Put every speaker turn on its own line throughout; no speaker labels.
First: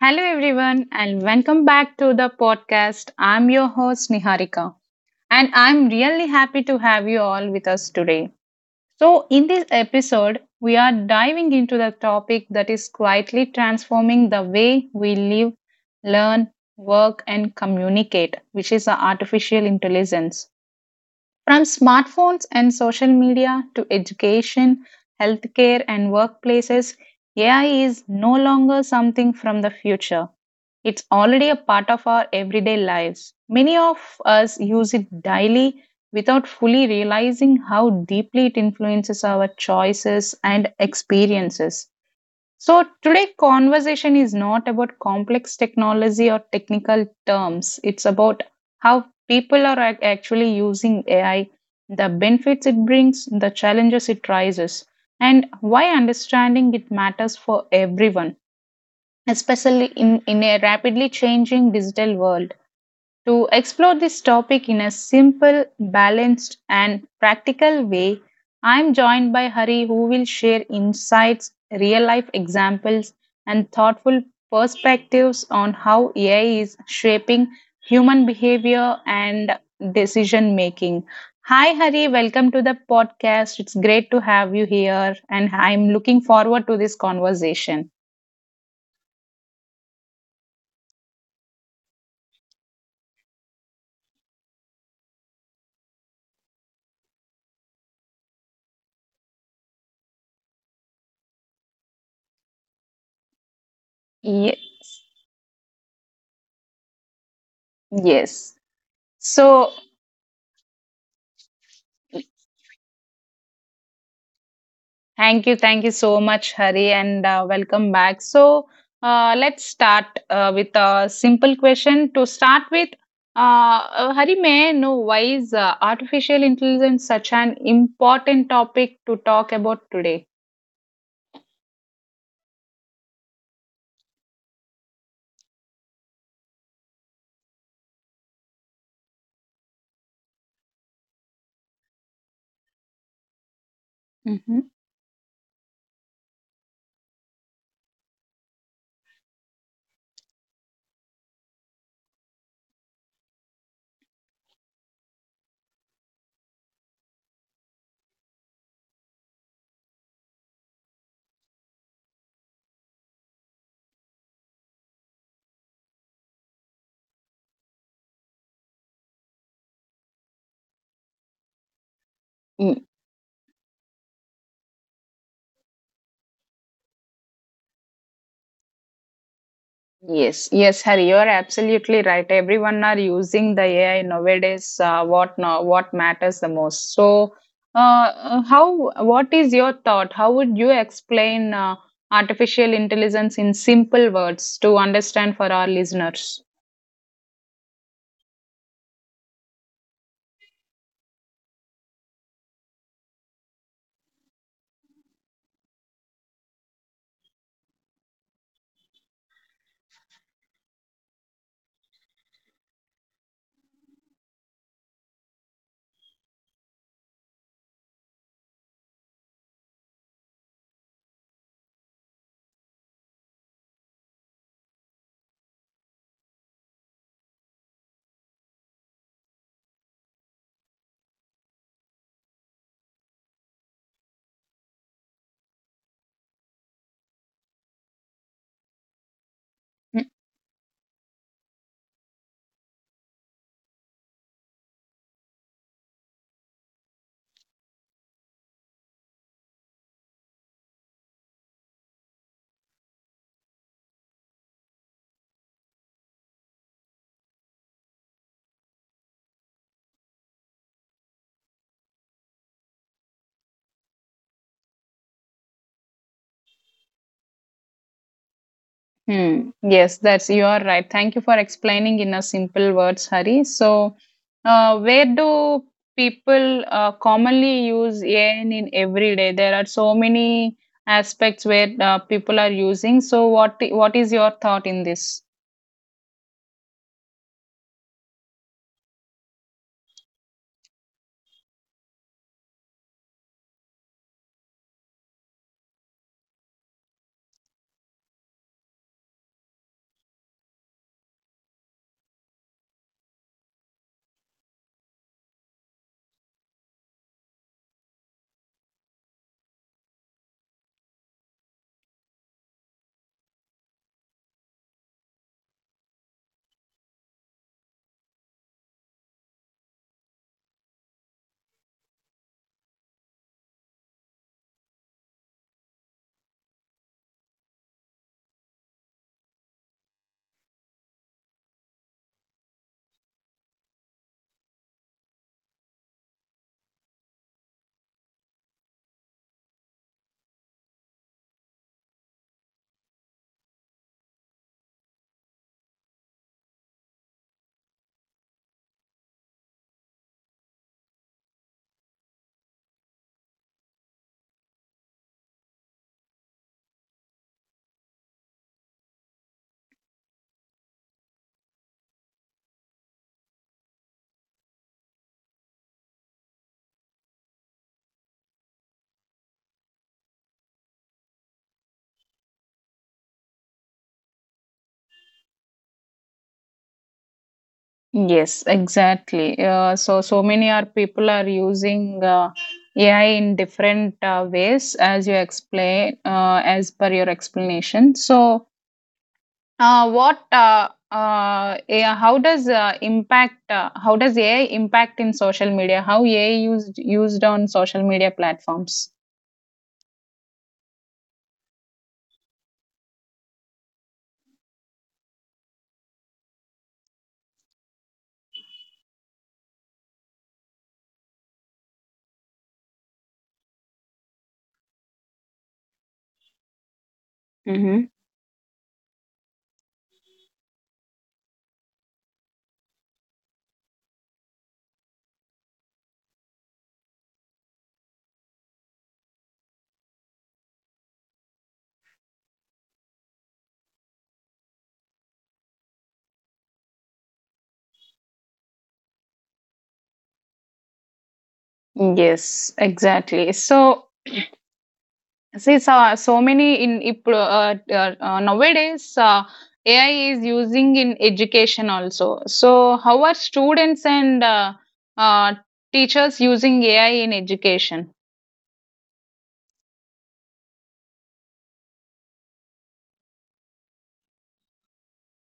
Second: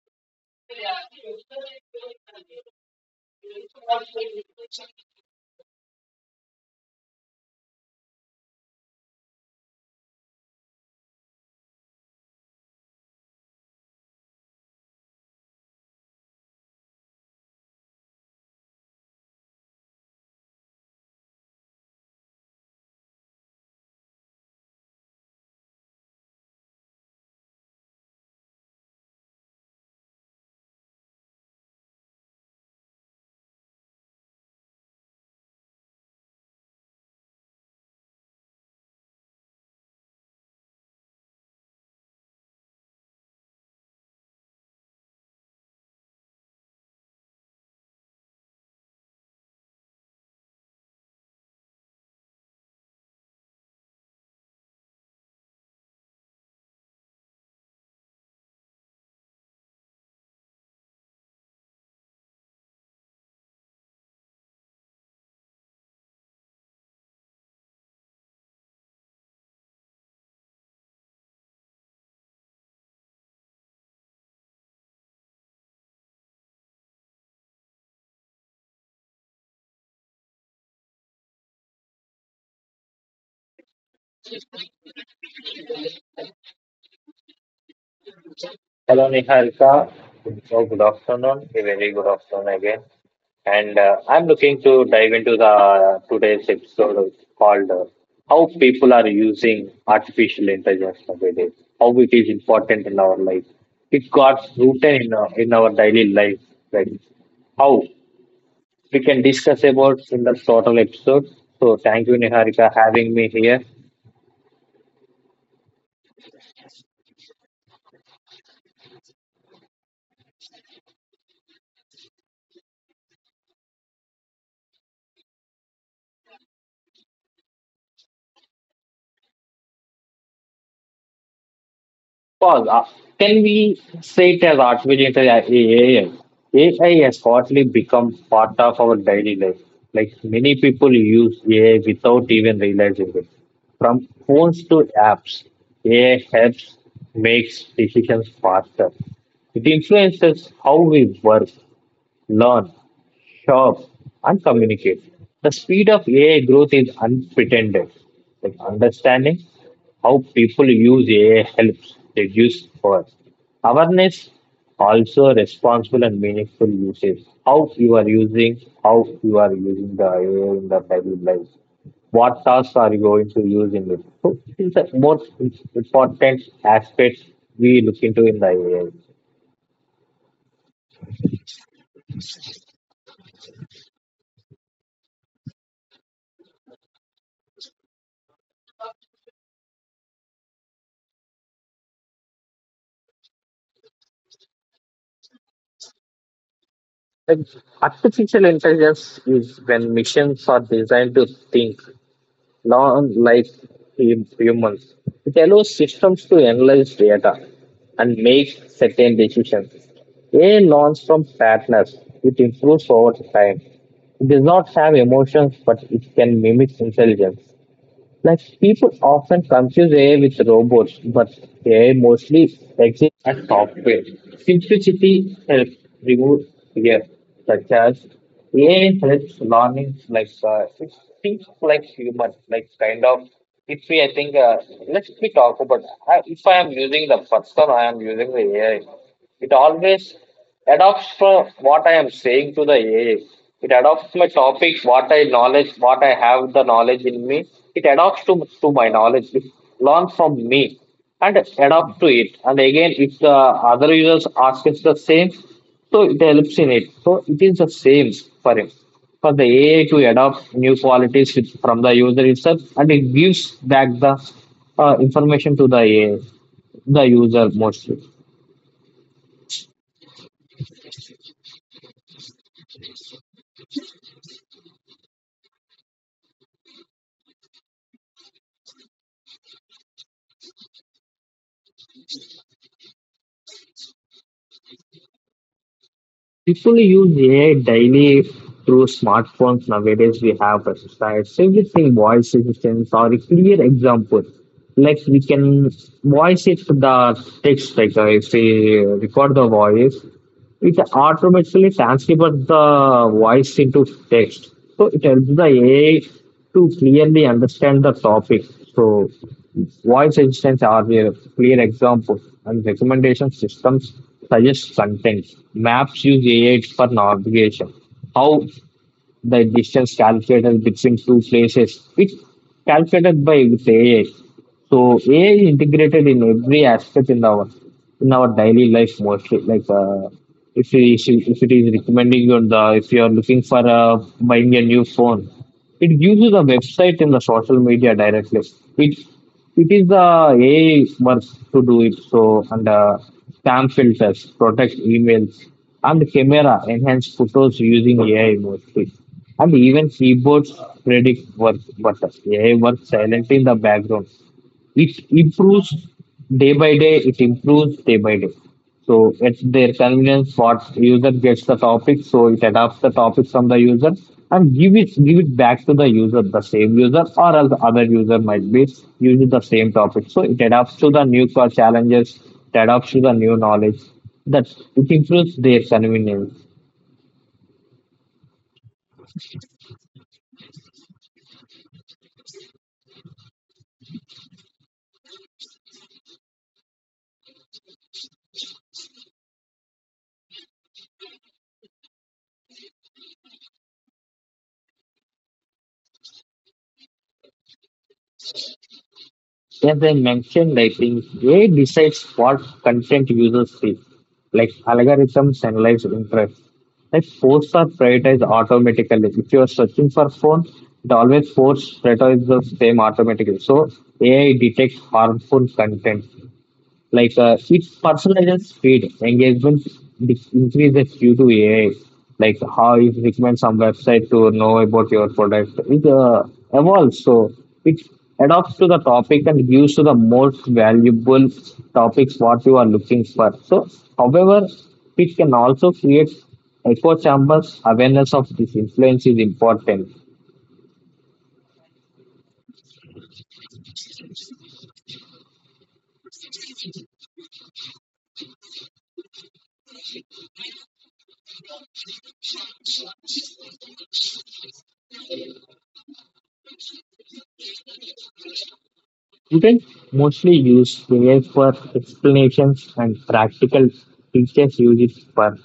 Hello, everyone, and welcome back to the podcast. I'm your host, Niharika, and I'm really happy to have you all with us today. So, in this episode, we are diving into the topic that is quietly transforming the way we live, learn, work, and communicate, which is the artificial intelligence. From smartphones and social media to education, healthcare, and workplaces, AI is no longer something from the future. It's already a part of our everyday lives. Many of us use it daily without fully realizing how deeply it influences our choices and experiences. So, today conversation is not about complex technology or technical terms. It's about how people are actually using AI, the benefits it brings, the challenges it raises, and why understanding it matters for everyone especially in a rapidly changing digital world. To explore this topic in a simple, balanced, and practical way, I'm joined by Hari, who will share insights, real life examples, and thoughtful perspectives on how AI is shaping human behavior and decision making. Hi, Hari, welcome to the podcast. It's great to have you here, and I'm looking forward to this conversation.
Hello, Niharika. So, good afternoon. A very good afternoon again. And I'm looking to dive into the today's episode called "How People Are Using Artificial Intelligence Nowadays." How it is important in our life. It got
Ye-
rooted in in our daily life. Right? How
yes.
we can discuss
So,
about in the total episode. So, thank you, Niharika, having me here.
thank you so much, Hari, and welcome back. So, let's start with a simple question. To start with, Hari, may I know why is artificial intelligence such an important topic to talk about today?
Pause. Can we say it as artificial intelligence? AI? AI has hardly become part of our daily life. Like many people use AI without even realizing it. From phones
Mm-hmm.
to apps, AI helps makes decisions faster. It influences how we work, learn, shop, and communicate. The speed of AI growth is unprecedented. Like understanding how people use AI helps reduce cost. Awareness also responsible and meaningful usage. How you are using, how you are using the AI in the daily life. What tasks are you going to use in it? So it is the most important aspects we look into in the AI.
Yes, yes, Harry, you are absolutely right. Everyone are using the AI nowadays. What now? What matters the most? So, how? What is your thought? How would you explain artificial intelligence in simple words to understand for our listeners?
Like, artificial intelligence is when machines are designed to think, not like humans. It allows systems to analyze data and make certain decisions. AI learns from patterns. It improves over time. It does not have emotions, but it can mimic intelligence. Like people often confuse AI with robots, but AI mostly exists as software. Simplicity helps remove fear, such as AI helps learning like it thinks like human, like kind of. If we, I think, let's we talk about if I am using the person, I am using the AI. It always adopts for what I am saying to the AI. It adopts my topic, what I knowledge, what I have the knowledge in me. It adopts to my knowledge. It learns from me and adapt to it. And again, if the other users ask us the same, so it helps in it. So it is the same for him. For the AI to adopt new qualities from the user itself, and it gives back the information to the AI, the user mostly.
Hmm. Yes, that's you are right. Thank you for explaining in a simple words, Hari. So, where do people commonly use AI in every day? There are so many aspects where people are using. So, what is your thought in this?
People use AI daily through smartphones nowadays. We have websites, everything, voice assistants or a clear example. Like we can voice it to the text, like if we record the voice, it automatically transcribes the voice into text. So it helps the AI to clearly understand the topic. So voice assistants are a clear example, and recommendation systems suggest content. Maps use AI for navigation. How the distance calculated between two places. It's calculated by with AI. So AI is integrated in every aspect in our daily life mostly. Like if it is recommending you on the if you are looking for buying a new phone, it gives you the website and the social media directly. It it is the AI work to do it. So and spam filters, protect emails, and camera enhance photos using AI mostly. And even keyboards predict work buttons. AI works silently in the background. It improves day by day. So it's their convenience what user gets the topic, so it adapts the topic from the user and give it back to the user, the same user or else other user might be using the same topic. So it adapts to the new core challenges, it adapts to the new knowledge. That it improves their convenience.
Yes, exactly. So, so many are people are using AI in different ways, as you explain, as per your explanation. So. What AI, how does impact How does AI impact in social media? How AI used on social media platforms?
As I mentioned, I think AI decides what content users see, like algorithms analyze interest. Like posts are prioritized automatically. If you are searching for phone, it always posts prioritize the same automatically. So AI detects harmful content. Like it
Mm-hmm.
personalizes feed engagement increases due to AI. Like how it recommends some website to know about your product. It evolves, so it adapts to the topic and gives to the most valuable topics what you are looking for. So, however, it can also create echo chambers. Awareness of this influence is important.
Yes, exactly. So, see, so, so many in if, nowadays AI is using in education also. So, how are students and uh, teachers using AI in education?
Students mostly use figures for explanations and practical teachers use it for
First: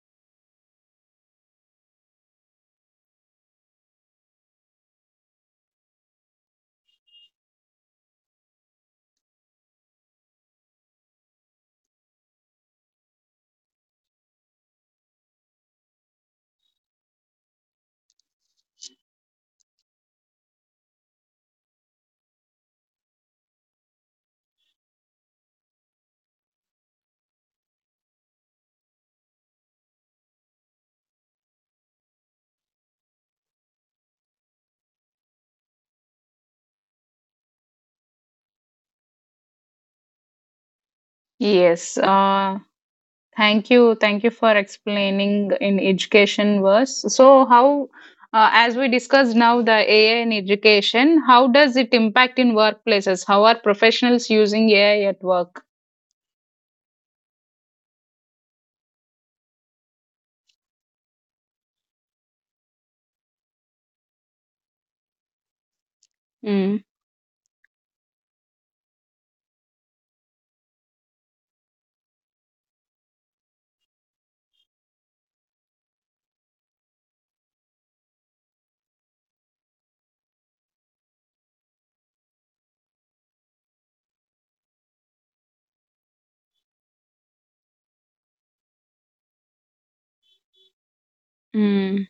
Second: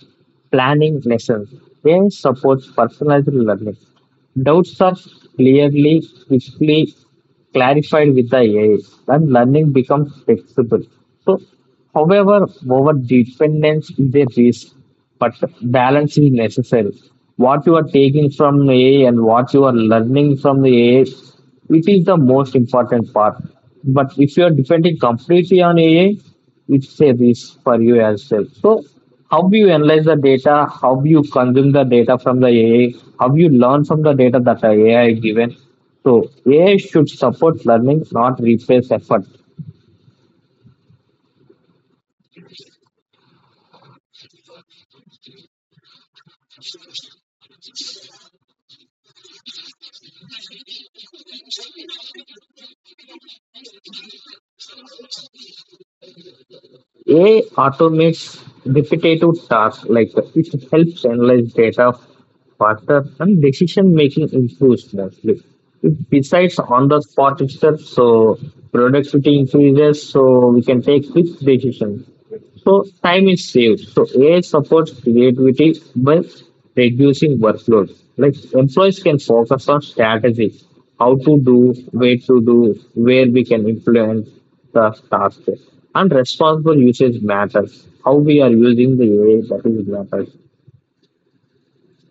planning lessons. They support personalized learning. Doubts are clearly, quickly clarified with the AI and learning becomes flexible. So, however, over dependence is a risk, but balance is necessary. What you are taking from AI and what you are learning from the AI which is the most important part. But if you are depending completely on AI, it's a risk for you as well. So, how do you analyze the data? How do you consume the data from the AI? How do you learn from the data that the AI is given? So, AI should support learning, not replace effort.
Yes. Thank you for explaining in education was. So how, as we discussed now the AI in education, how does it impact in workplaces? How are professionals using AI at work?
AI automates repetitive tasks like it helps analyze data faster and decision making improves mostly. It decides
Mm,
on the spot itself, so productivity increases, so we can take quick decisions. So time is saved. So AI supports creativity by reducing workload. Like employees can focus on strategy, how to do, where we can influence the task. And responsible usage matters. How we are using the AI that is matters.
mm,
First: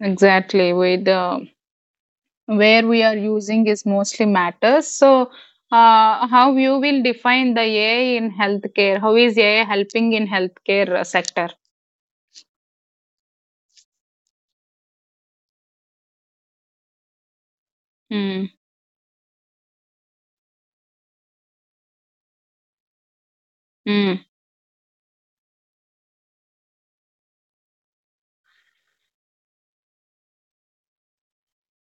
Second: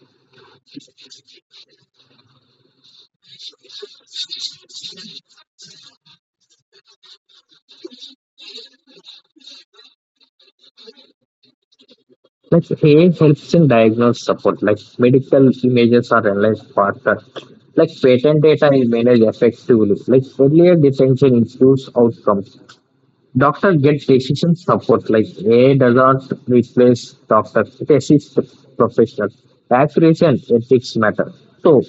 Exactly, with where we are using is mostly matters. So, how you will define the AI in healthcare? How is AI helping in healthcare sector?
Like AI helps in diagnose support. Like medical images are analyzed faster. Like patent
mm,
data is managed effectively. Like earlier detection improves outcomes. Doctor get
mm,
decision support like AI does not replace doctor, it assists the professional. Accuracy and ethics matter. So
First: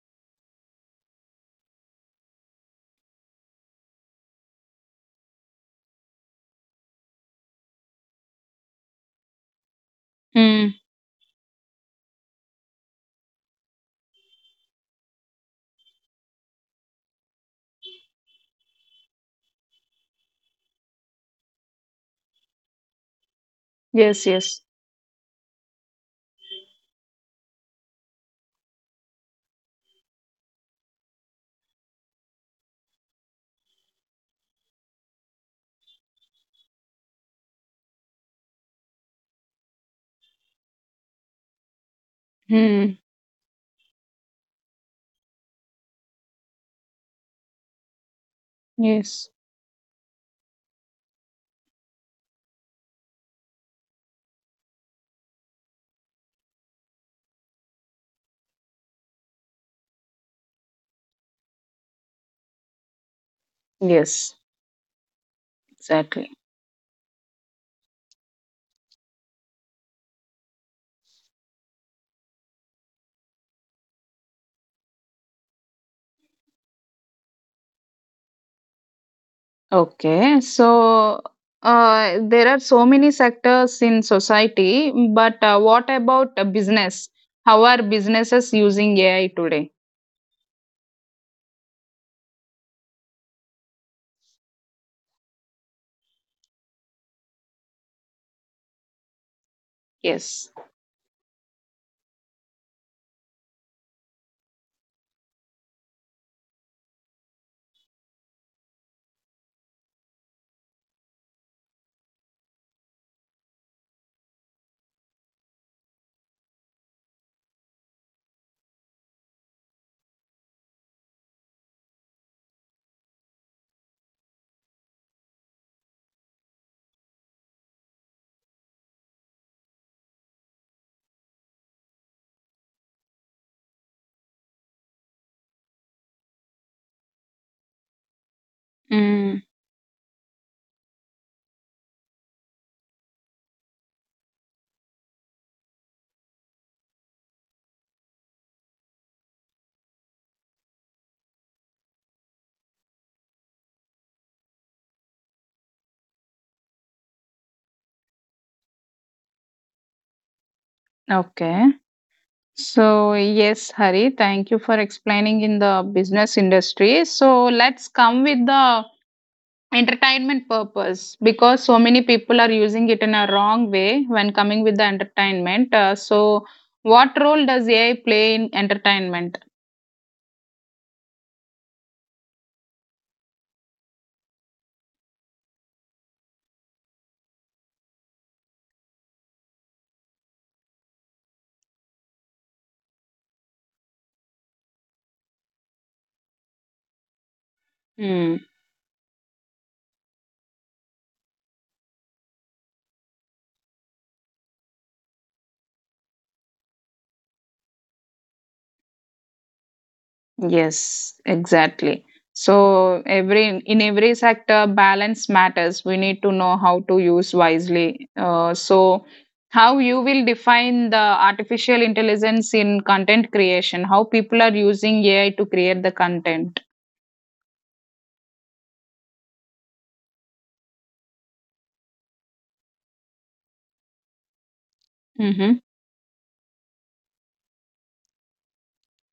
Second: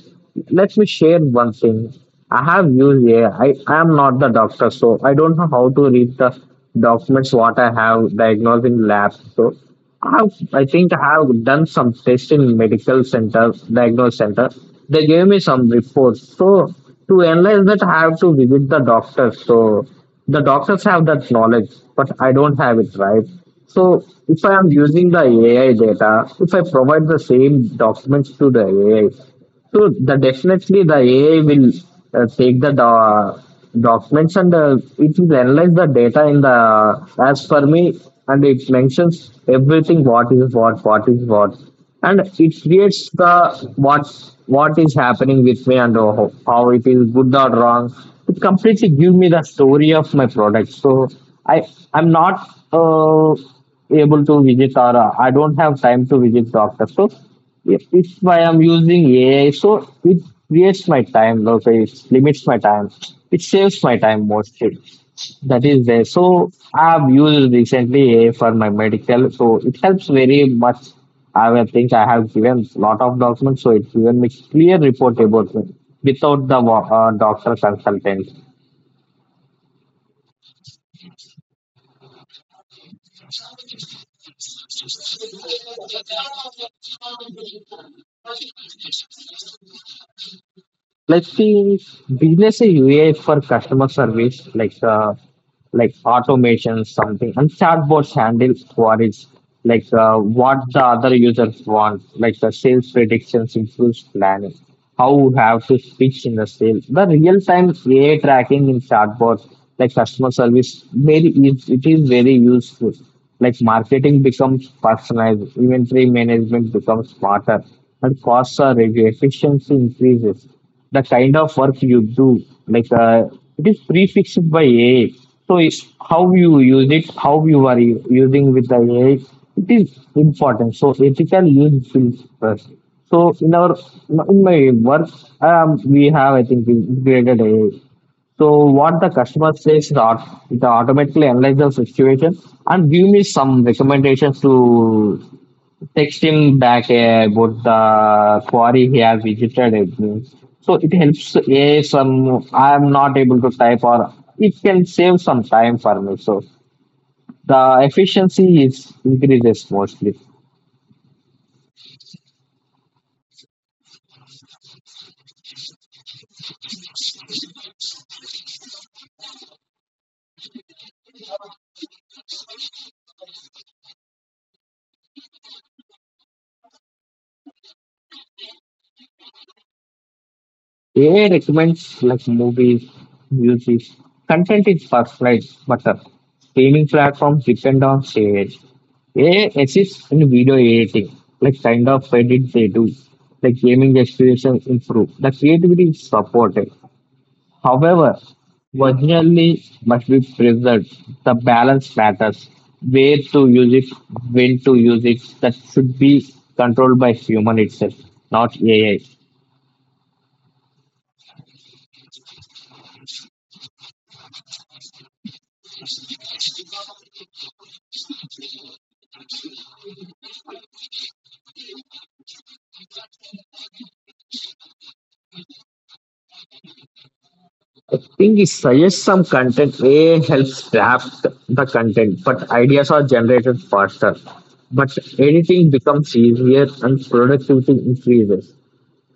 let me share one thing. I have used AI. I am not the doctor, so I don't know how to read the documents what I have diagnosing lab. So I
mm,
think I have done some tests in medical center, diagnostic center. They gave me some reports. So to analyze that, I have to visit the doctor. So the doctors have that knowledge, but I don't have it, right? So
Yes,
if I
yes,
am using the AI data, if I provide the same documents to the AI, so the definitely the AI will take the documents and it will analyze the data in the as per me and it mentions everything what is what and it
mm.
creates the what what is happening with me and how it is good or wrong. It completely give me
Yes,
the story of my product. So I I'm not uh, able to visit or I don't have time to visit doctor. So if I am using AI, so it creates my time, okay, it limits my time, it saves my time
yes.
mostly. That is there.
Exactly.
So I've used recently AI for my medical, so it helps very much. I will think I have given lot of documents, so it's given me clear report about me without the doctor consultant.
Okay. So there are so many sectors in society, but what about business? How are businesses using AI today?
Let's see business U a UA for customer service like automation something and chatbots handle queries like
Yes.
what the other users want like the sales predictions improves planning how you have to pitch in the sale the real time AI tracking in chatbots like customer service very is it is very useful like marketing becomes personalized inventory management becomes smarter and costs are reduced efficiency increases the kind of work you do like it is prefixed by AI so it, how you use it how you are using with the AI it is important so ethical use feels first so in our in my work we have I think integrated AI so what the
Mm,
customer says it automatically analyze the situation and give me some recommendations to texting back about the quarry he has visited. Everything. So it helps a some I'm not able to type or it can save some time for me. So the efficiency is increases mostly.
okay. So, yes, Hari, thank you for explaining in the business industry. So, let's come with the entertainment purpose because so many people are using it in a wrong way when coming with the entertainment. So, what role does AI play in entertainment?
AI recommends like movies, music, content is first right, but the streaming platforms depend on AI. AI assists in video editing, like kind of edit they do, like gaming experience improve. The creativity is supported. However,
Mm,
originally must be preserved. The balance matters. Where to use it, when to use it, that should be controlled by human itself, not AI. I
yes, exactly. So every in every sector, balance matters. We need to know how to use wisely. So how you will define the artificial intelligence in content creation? How people are using AI to create the content?
I think it suggests some content. AI helps draft the content, but ideas are generated faster. But
Mm-hmm.
editing becomes easier and productivity increases.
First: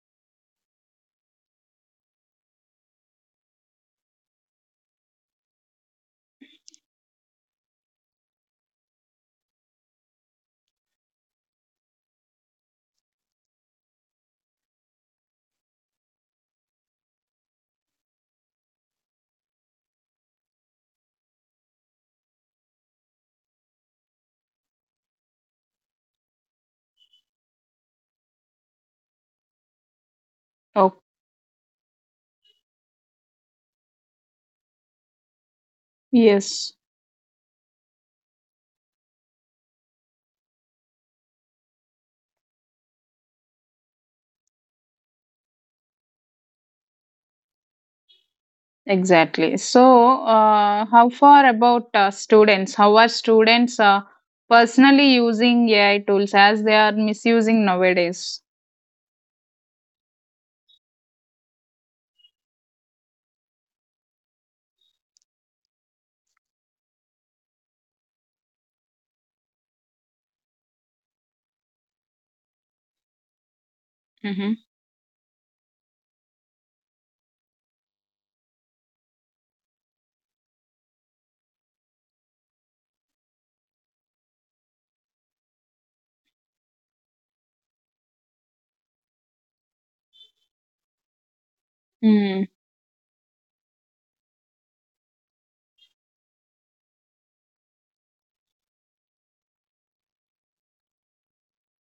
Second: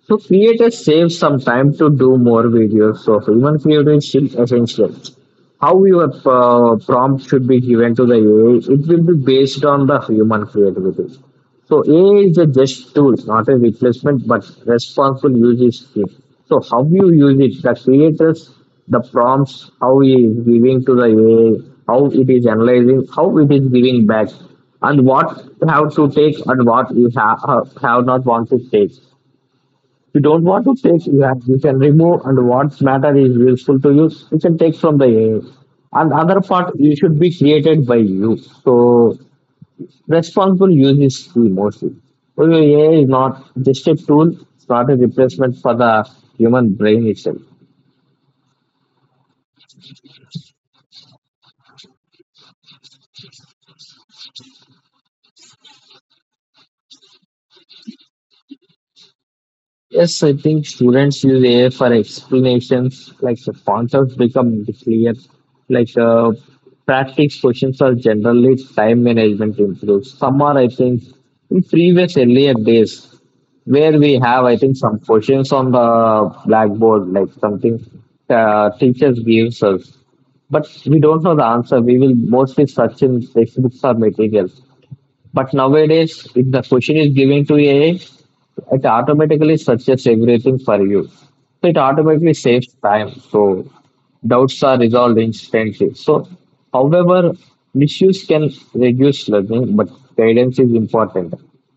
So creators save some time to do more videos. So human creativity is essential. How your prompt should be given to the AI, it will be based on the human creativity. So AI is a just tool, not a replacement, but responsible use is key. So how you use it, the creators, the prompts, how he is giving to the AI, how it is analyzing, how it is giving back, and what have to take and what you have not want to take you don't want to
Oh,
take you can remove and what matter is useful to you you can take from the AI. And other
yes,
part you should be created by you, so responsible use is key mostly. So your AI is not just a tool, it's not a replacement for the human brain itself.
exactly. So how far about students? How are students personally using AI tools as they are misusing nowadays?
Yes, I think students use AI for explanations, like the concepts become clear, like uh, practice questions are generally time management improves. Some are, I think, in previous earlier days where we have, I
Mm-hmm.
think, some questions on the blackboard, like something teachers gives us, but we don't know the answer. We will mostly search in textbooks or materials. But nowadays, if the question is given to AI, it automatically searches everything for you. So it automatically
Hmm.
saves time. So doubts are resolved instantly. So, however, misuse can reduce learning, but guidance is important.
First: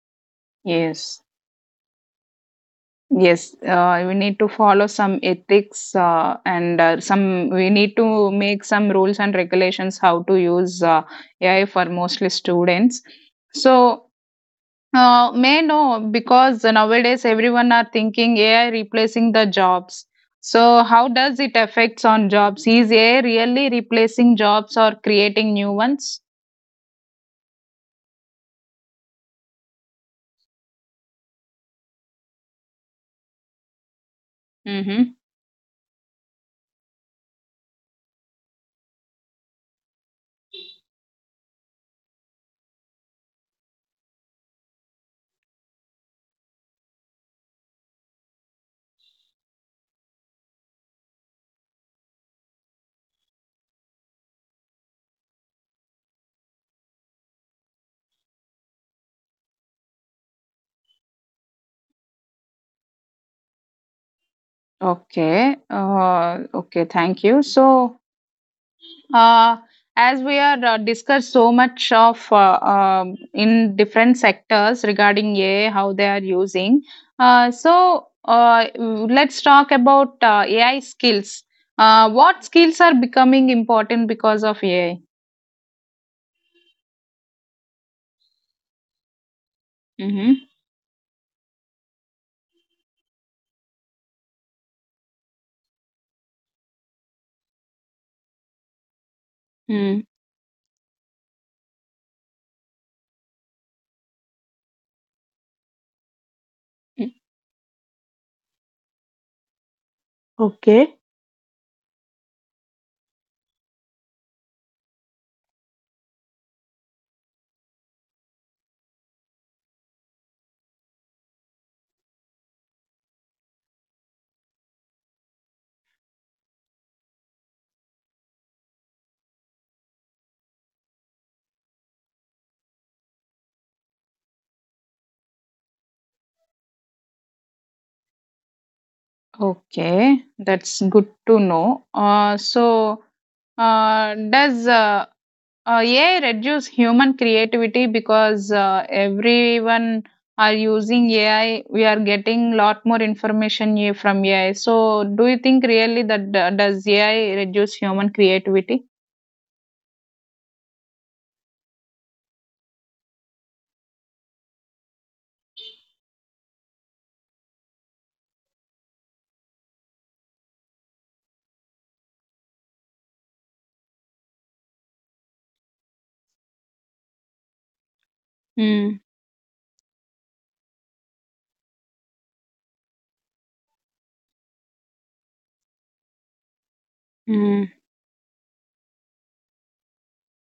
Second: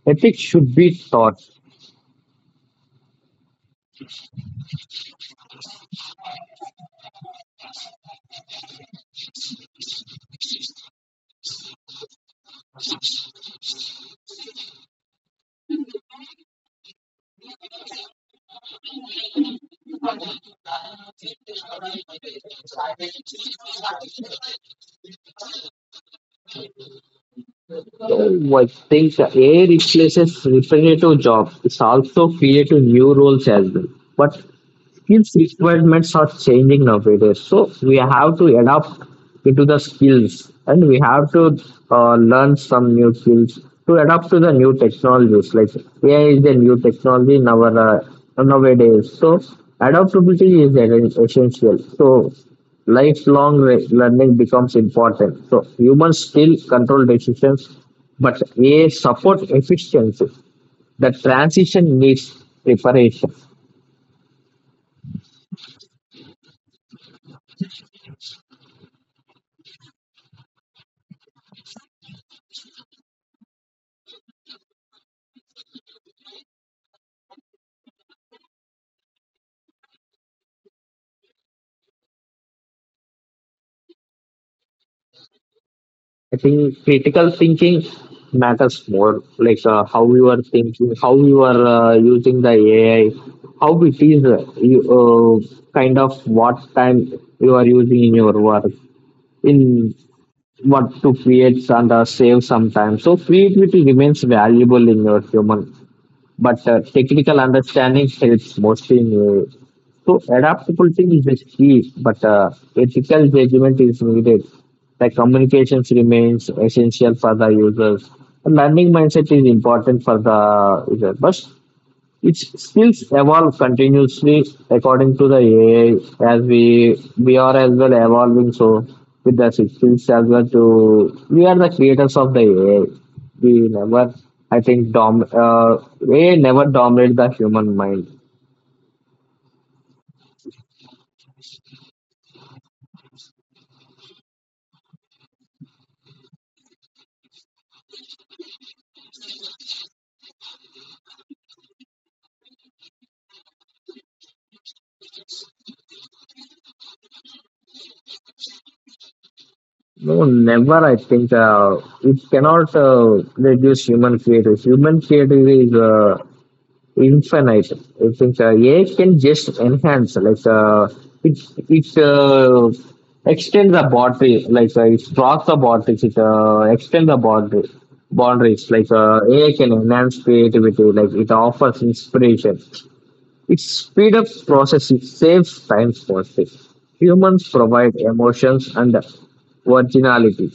Ethics should be
Yes,
taught.
yes. We need to follow some ethics and some. We need to make some rules and regulations how to use AI for mostly students. So may I know because nowadays everyone are thinking AI replacing the jobs. So how does it affects on jobs? Is AI really replacing jobs or creating new ones?
Oh, I think AI replaces repetitive jobs. It's also creating new roles as well. But
Mm-hmm.
skills requirements are changing nowadays. So we have to adapt into the skills and we have to learn some new skills to adapt to the new technologies. Like AI is a new technology in our nowadays. So essential. So learning becomes important. So humans still control decisions, but a support efficiency. The transition needs preparation.
Okay. Thank you. So. Uh, as we are discussed so much of in different sectors regarding AI, how they are using. So let's talk about AI skills. What skills are becoming important because of AI?
I think critical thinking matters more, like how you
Mm-hmm.
are thinking, how you are using the AI, how it is kind of what time you are using in your work, in
Mm.
what to create and save some time. So creativity remains valuable in your human, but technical understanding helps mostly in so
Okay.
adaptability is the key, but ethical judgment is needed. Like communications remains essential for the users. Learning mindset is important for the user, but it skills evolve continuously according to the AI as we are as well evolving, so with the skills as well to we are the creators of the AI. We never, I think dom AI never dominate the human mind.
Okay, that's good to know. So, does AI reduce human creativity because everyone are using AI. We are getting lot more information from AI. So, do you think really that does AI reduce human creativity?
No, never. I think it cannot reduce human creativity. Human creativity is infinite. I think AI can just enhance, like it it extend the boundary, like it cross the boundaries, it extend the boundary boundaries. Like AI can enhance creativity, like it offers inspiration, it speeds up processes, saves time for it. Humans
Mm-hmm.
provide emotions and originality,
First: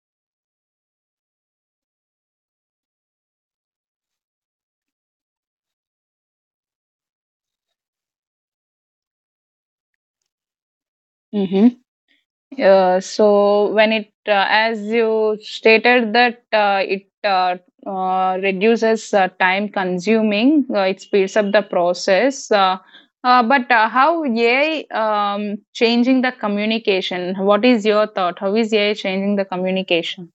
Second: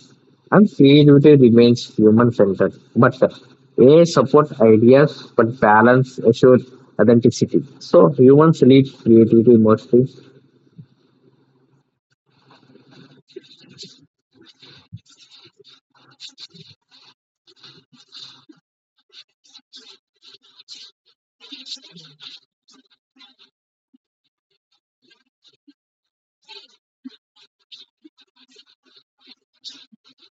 and creativity remains human centered. But AI support ideas, but balance assures authenticity. So humans lead creativity mostly.
So when it as you stated that it reduces time consuming, it speeds up the process, but how AI changing the communication. What is your thought? How is AI changing the communication?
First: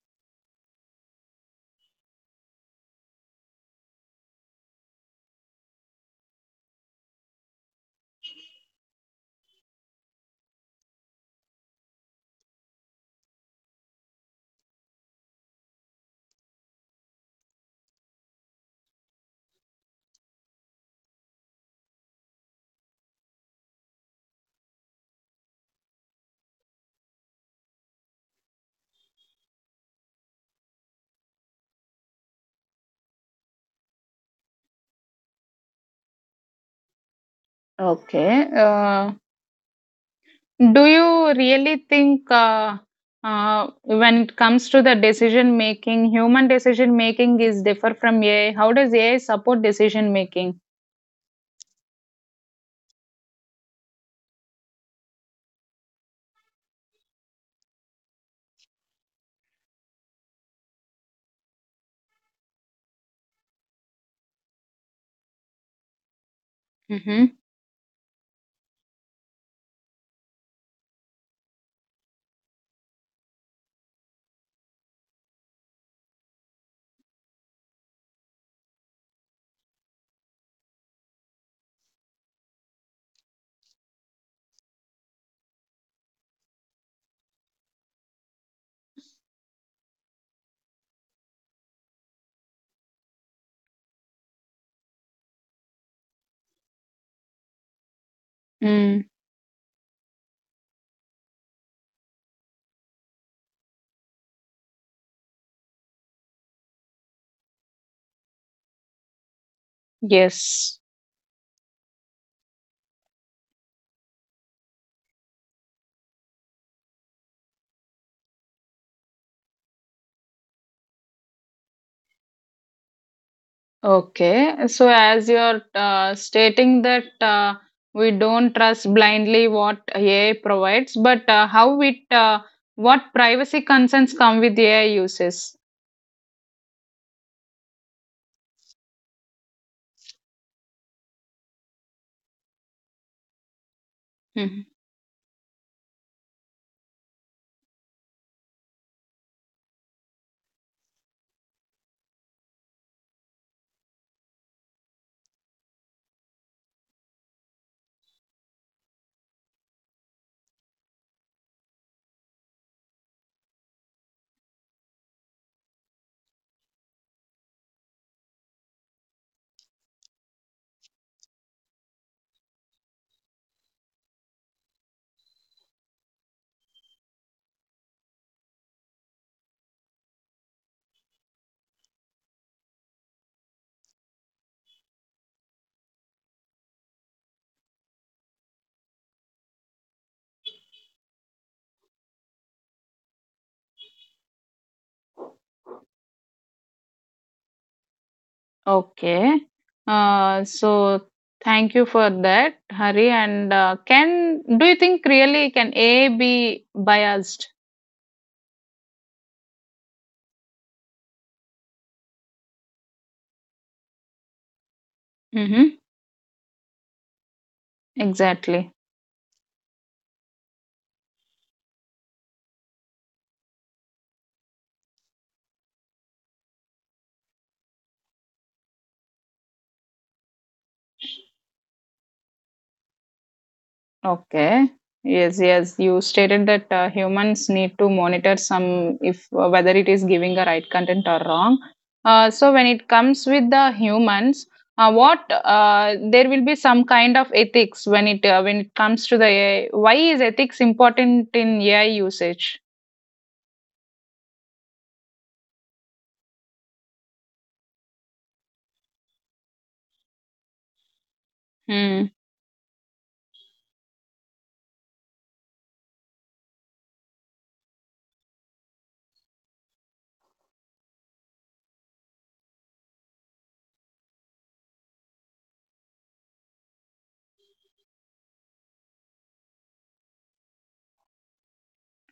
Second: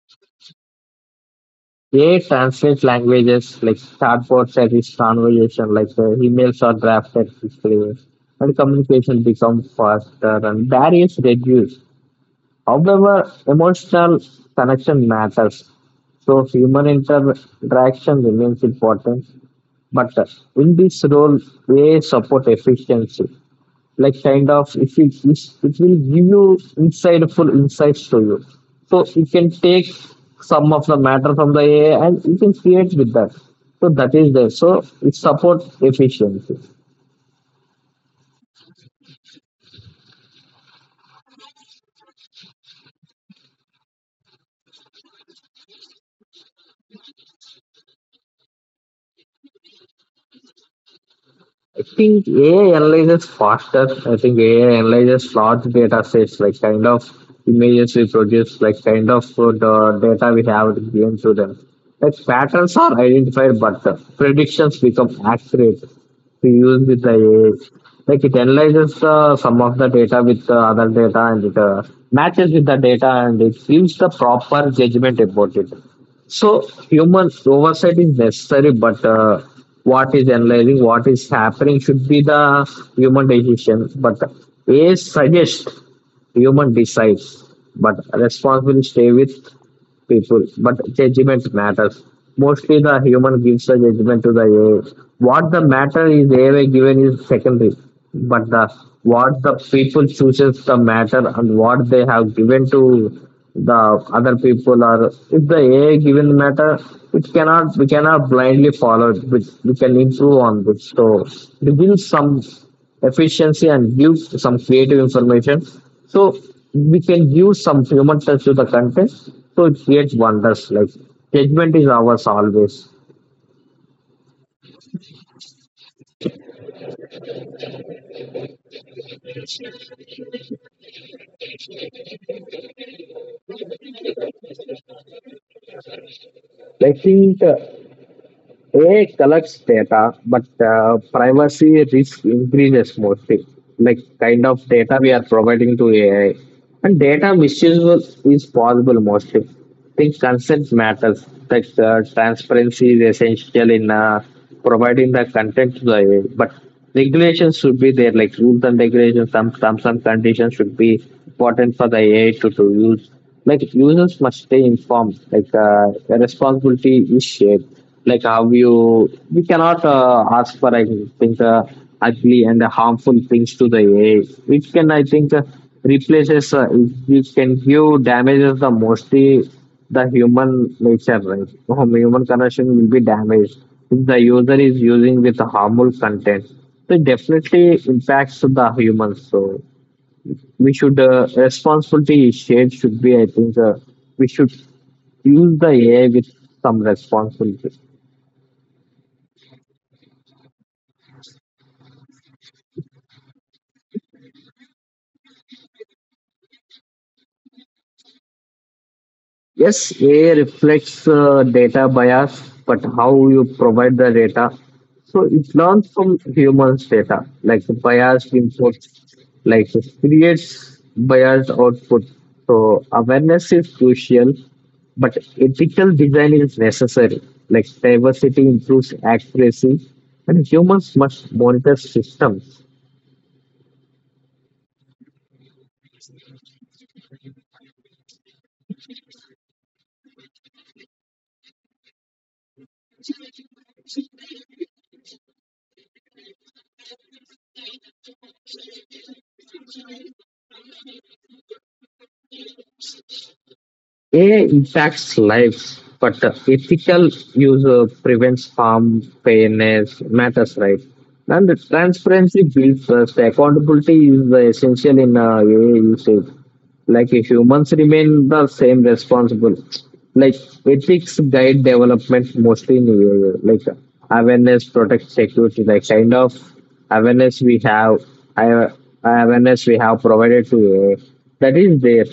AI translates languages like chatbots at its conversation, like emails are drafted quickly, and communication becomes faster and barriers reduced. However, emotional connection matters, so interaction remains important. But in this role, AI support efficiency, like kind of if it is, it will give you insightful insights to you. So you can take some of the matter from the AI and you can create with that. So that is there. So it supports efficiency.
Okay. Do you really think when it comes to the decision making, human decision making is differ from AI. How does AI support decision making?
I think AI analyzes faster. I think AI analyzes large data sets, like kind of images we produce, like kind of the data we have given to them. Like patterns are identified, but the predictions become accurate to use with the
Mm-hmm.
AI. Like it analyzes some of the data with the other data and it matches with the data and it gives the proper judgment about it. So human oversight is necessary, but what is analyzing, what is happening should be the human decision. But AI suggests, human decides. But responsibility stay with people, but judgment matters. Mostly the human gives the judgment to the AI. What the matter is AI given is secondary, but the
Mm,
what the people chooses the matter and what they have given to the other people are if the AI given matter, it cannot we cannot blindly follow it. We can improve on it.
yes.
So it gives some efficiency and give some creative information. So we can give some human touch to the content. So it creates wonders. Like judgment is ours always.
Okay. So, as you're stating that we don't trust blindly what AI provides, but what privacy concerns come with AI uses?
I think AI collects data, but privacy risk increases mostly. Like kind of
Mhm.
data we are providing to AI, and is possible mostly. I think consent matters. Like transparency is essential in providing the content to the AI, but regulations should be there. Like rules and regulations, some terms and conditions should be important for the AI to use. Like users must stay informed. Like responsibility is shared, like how you we cannot ask for I think ugly and harmful things to the AI, which can I think replaces which can give damages the mostly the human nature, right. Human connection will be damaged if the user is using with harmful content. So it definitely impacts the humans. So we should responsibility is shared should be I think we should use the AI with some responsibility.
Okay. So, thank you for that, Hari. And can do you think really can AI be biased?
Yes, AI reflects data bias, but how you provide the data. So it
Mm-hmm.
learns from humans' data, like the biased
Exactly.
input, like it creates biased output. So awareness is crucial, but ethical design is necessary. Like diversity improves accuracy, and humans must monitor systems.
Okay. Yes, yes. You stated that humans need to monitor some if whether it is giving the right content or wrong. So when it comes with the humans, what there will be some kind of ethics when it comes to the AI. Why is ethics important in AI usage?
AI impacts lives, but ethical use prevents harm, fairness matters, right? And the
Hmm.
transparency builds trust. Accountability is the essential in AI usage. Like if humans remain the same responsible, like ethics guide development mostly in AI. Like awareness protects security, like kind of awareness we have, I- awareness we have provided to AI, that is there.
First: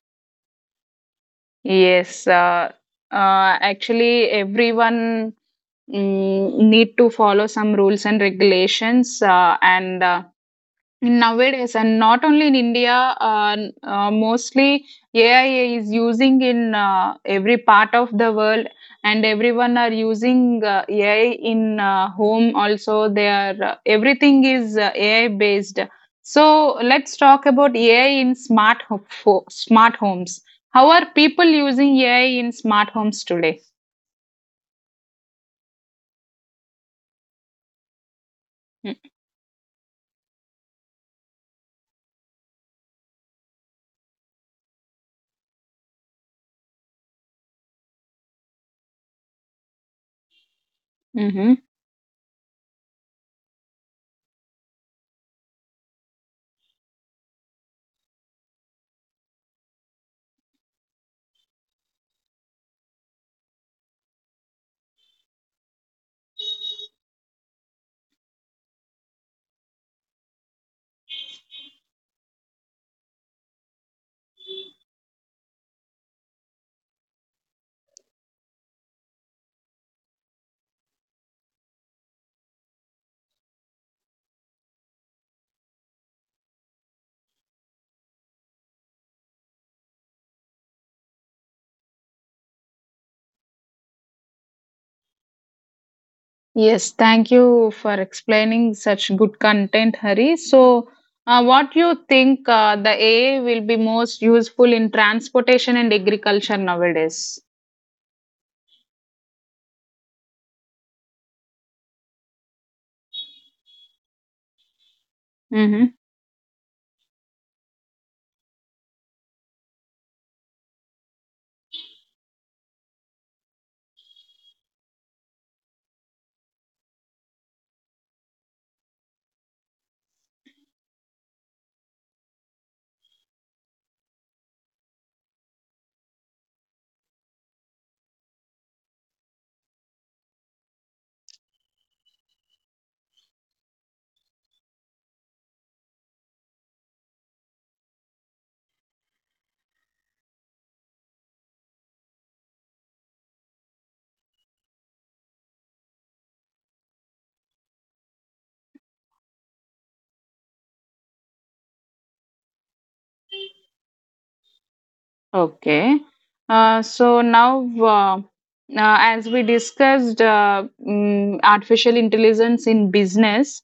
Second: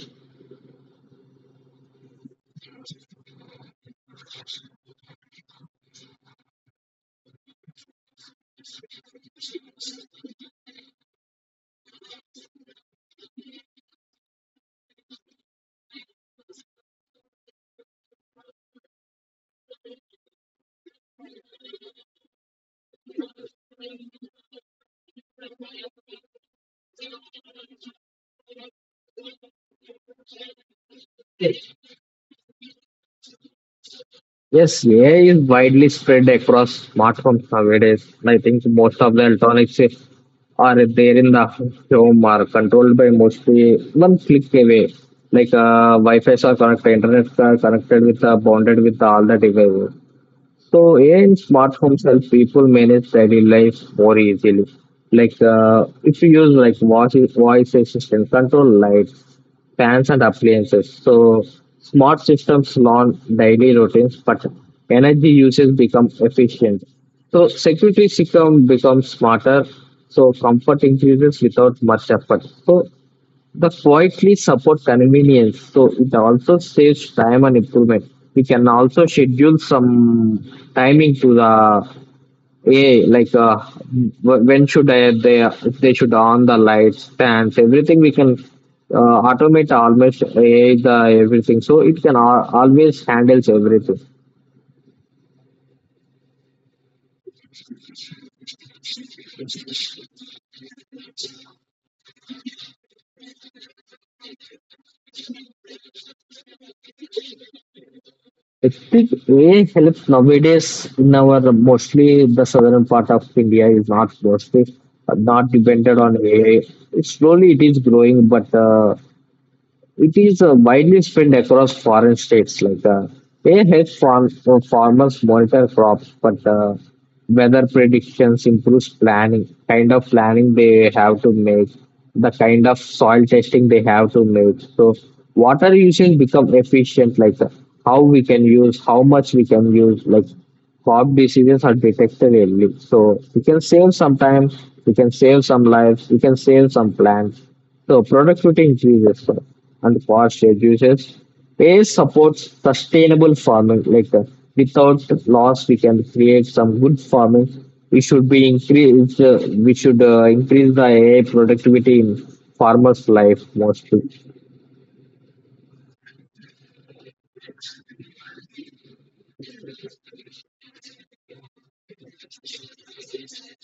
Yes. Actually, everyone mm, need to follow some rules and regulations and. Nowadays, and not only in India, mostly AI is using in every part of the world, and everyone are using AI in home also. They are everything is AI based. So let's talk about AI in smart homes. How are people using AI in smart homes today?
Yes, AI is widely spread across smartphones nowadays. I think most of the electronics are there in the home are controlled by mostly one click away. Like Wi-Fi are connected, internet are connected with bonded with all the devices. So AI in
Mm-hmm.
smartphones help people manage daily life more easily. Like if you use like voice assistant, control lights, fans and appliances. So smart systems learn daily routines, but energy usage becomes efficient. So security system becomes smarter. So comfort increases without much effort. So the quietly support convenience. So it also saves time and improvement. We can also schedule some timing to the, yeah, like when should I, they should on the lights, fans, everything. We can automate almost AI the everything, so it can always handles everything.
Yes, thank you for explaining such good content, Hari. So, what you think the AI will be most useful in transportation and agriculture nowadays?
I think AI helps nowadays in our mostly the southern part of India is not mostly not
Mm-hmm.
dependent on AI. It slowly it is growing, but it is widely spread across foreign states. Like AI helps farmers monitor crops, but weather predictions improves planning, kind of planning they have to make, the kind of soil testing they have to make. So water usage become efficient. Like how we can use, how much we can use, like crop diseases are detected early. So we can save some time, we can save some lives, we can save some plants. So productivity increases and cost reduces. Waste supports sustainable farming. Like without loss, we can create some good farming. We should be increase. We should increase the AI productivity in farmers' life mostly.
Okay. So now, as we discussed, artificial intelligence in business,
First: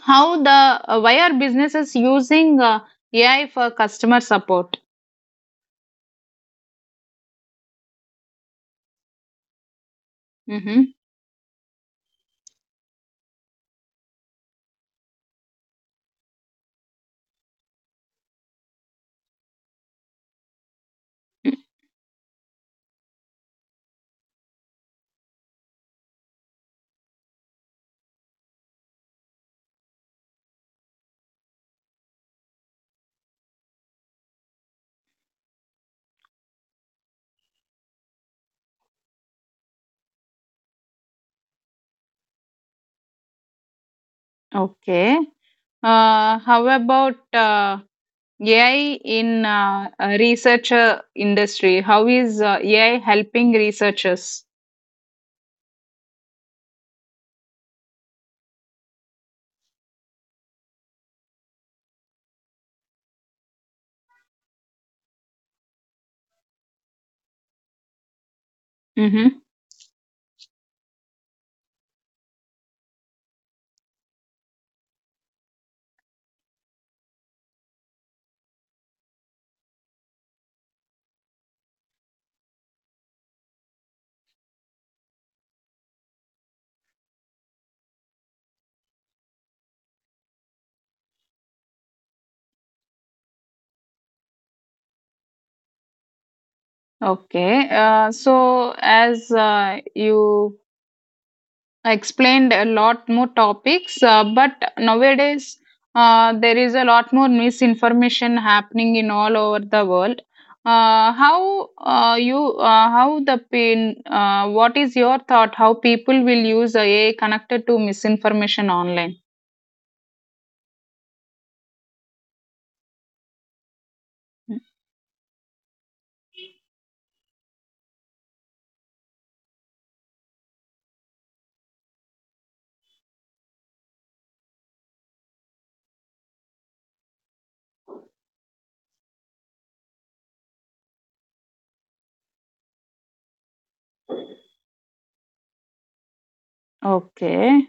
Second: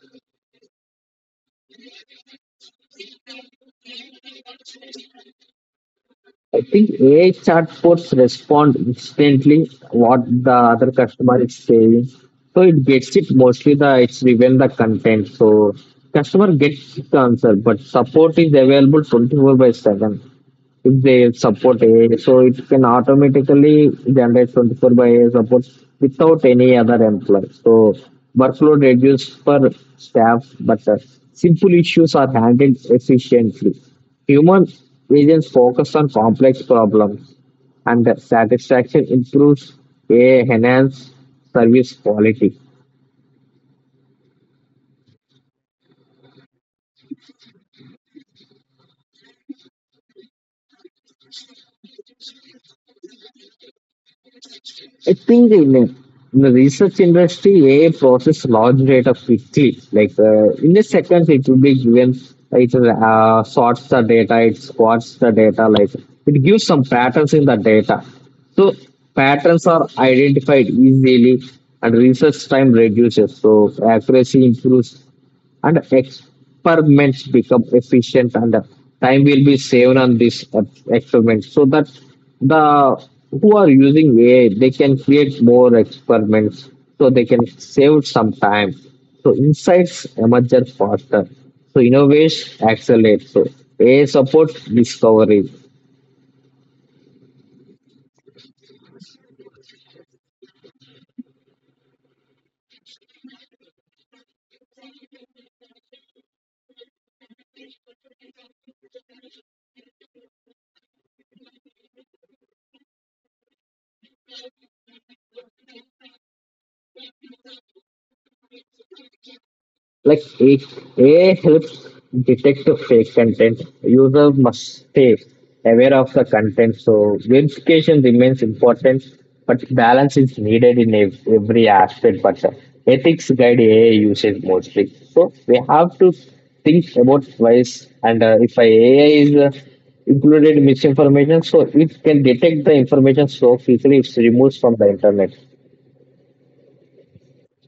how the why are businesses using AI for customer support?
I think AI chatbots respond instantly what the other
Mm-hmm.
customer is saying. So it gets it mostly the it's even the content. So customer gets the answer, but support is available 24 by 7 if they support AI, so it can automatically generate 24 by AI support without any other employee. So workload reduced for staff, but simple issues are handled efficiently. Human agents focus on complex problems, and the satisfaction improves. AI enhance service quality.
Okay. How about AI in researcher industry. How is AI helping researchers?
I think in the research industry, AI process large data quickly. Like in the seconds, it will be given. It sorts the data, it squats the data. Like it gives some patterns in the data. So
Hmm.
patterns are identified easily, and research time reduces. So accuracy improves and experiments become efficient and time will be saved on this experiment, so that the who are using AI they can create more experiments, so they can save some time, so insights emerge faster, so innovation accelerates, so AI supports discovery.
Okay. So as you explained a lot more topics, but nowadays there is a lot more misinformation happening in all over the world. How the pain? What is your thought? How people will use AI connected to misinformation online?
Like A- AI helps detect the fake content. User must stay aware of the content. So verification remains important, but balance is needed in every aspect. But ethics guide AI usage mostly. So we have to think about twice. And if a AI is included misinformation, so it can detect the information so quickly it's removed from the internet.
Okay.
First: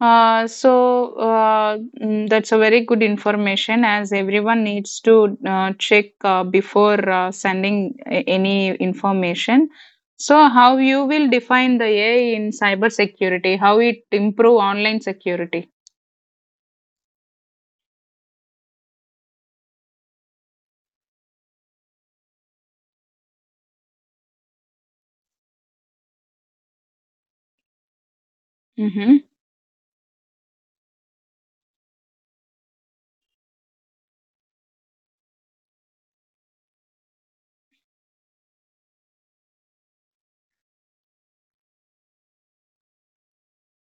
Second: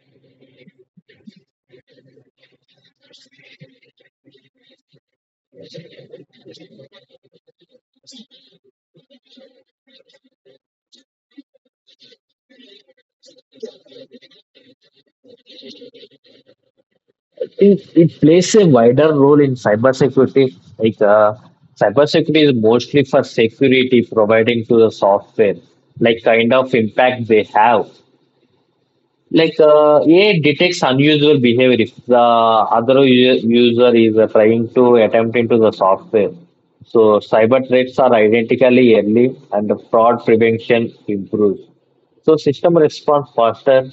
So that's a very good information as everyone needs to check before sending any information. So how you will define the AI in cybersecurity, how it improve online security?
It plays a wider role in cybersecurity. Like cybersecurity is mostly for security providing to the software, like kind of impact they have.
Mm-hmm.
Like AI detects unusual behavior if the other user is trying to attempt into the software. So cyber threats are identically early, and the fraud prevention improves. So system responds faster,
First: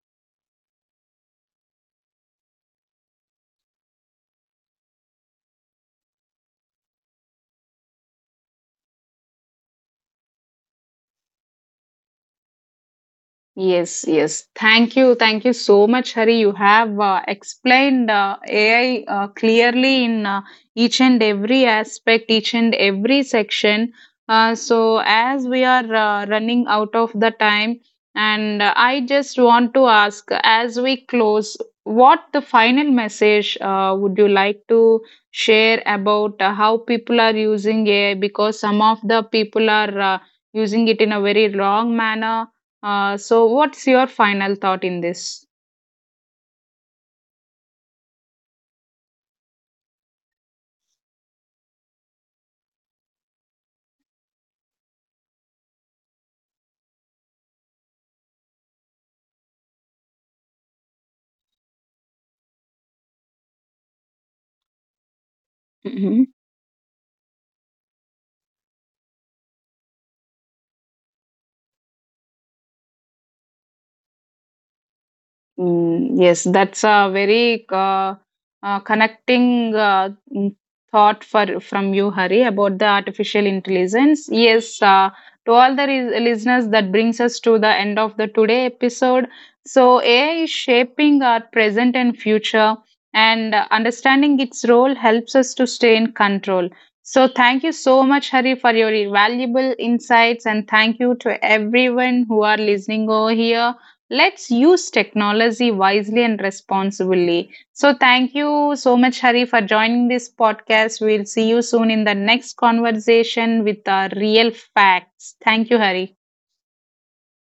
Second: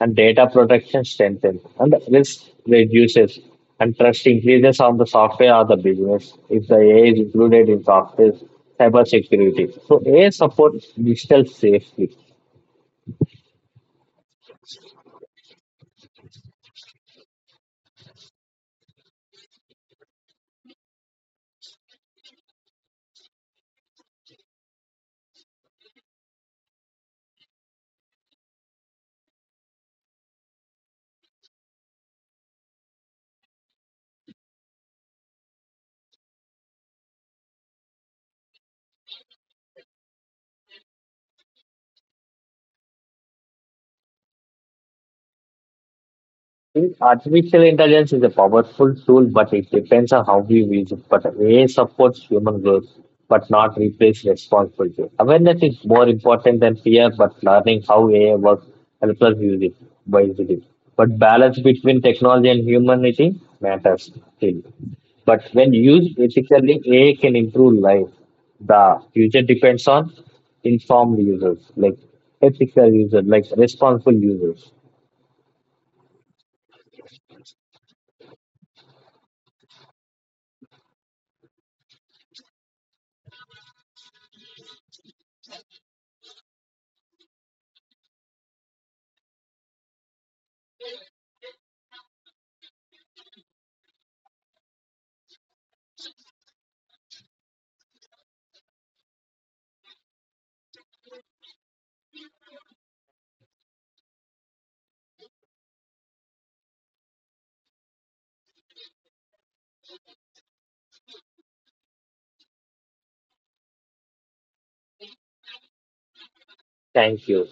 and data protection strengthens, and risk reduces, and trust increases on the software or the business if the AI is included in software cyber security. So AI supports digital safety.
Yes, yes. Thank you so much, Hari. You have explained AI clearly in each and every aspect, each and every section. So, as we are running out of the time, and I just want to ask as we close, what the final message would you like to share about how people are using AI? Because some of the people are using it in a very wrong manner, so, what's your final thought in this?
Think artificial intelligence is a powerful tool, but it depends on how we use it. But AI supports human growth, but not replace responsibility. Awareness is more important than fear, but learning how AI works helps us use it wisely. But balance between technology and humanity matters still. But when used ethically, AI can improve life. The future depends on informed users, like ethical users, like responsible users.
Mm, yes, that's a very connecting mm, thought for from you, Hari, about the artificial intelligence. Yes, to all the listeners, that brings us to the end of the today episode. So AI is shaping our present and future, and understanding its role helps us to stay in control. So thank you so much, Hari, for your valuable insights, and thank you to everyone who are listening over here. Let's use technology wisely and responsibly. So, thank you so much, Hari, for joining this podcast. We'll see you soon in the next conversation with our real facts. Thank you, Hari.
Thank you.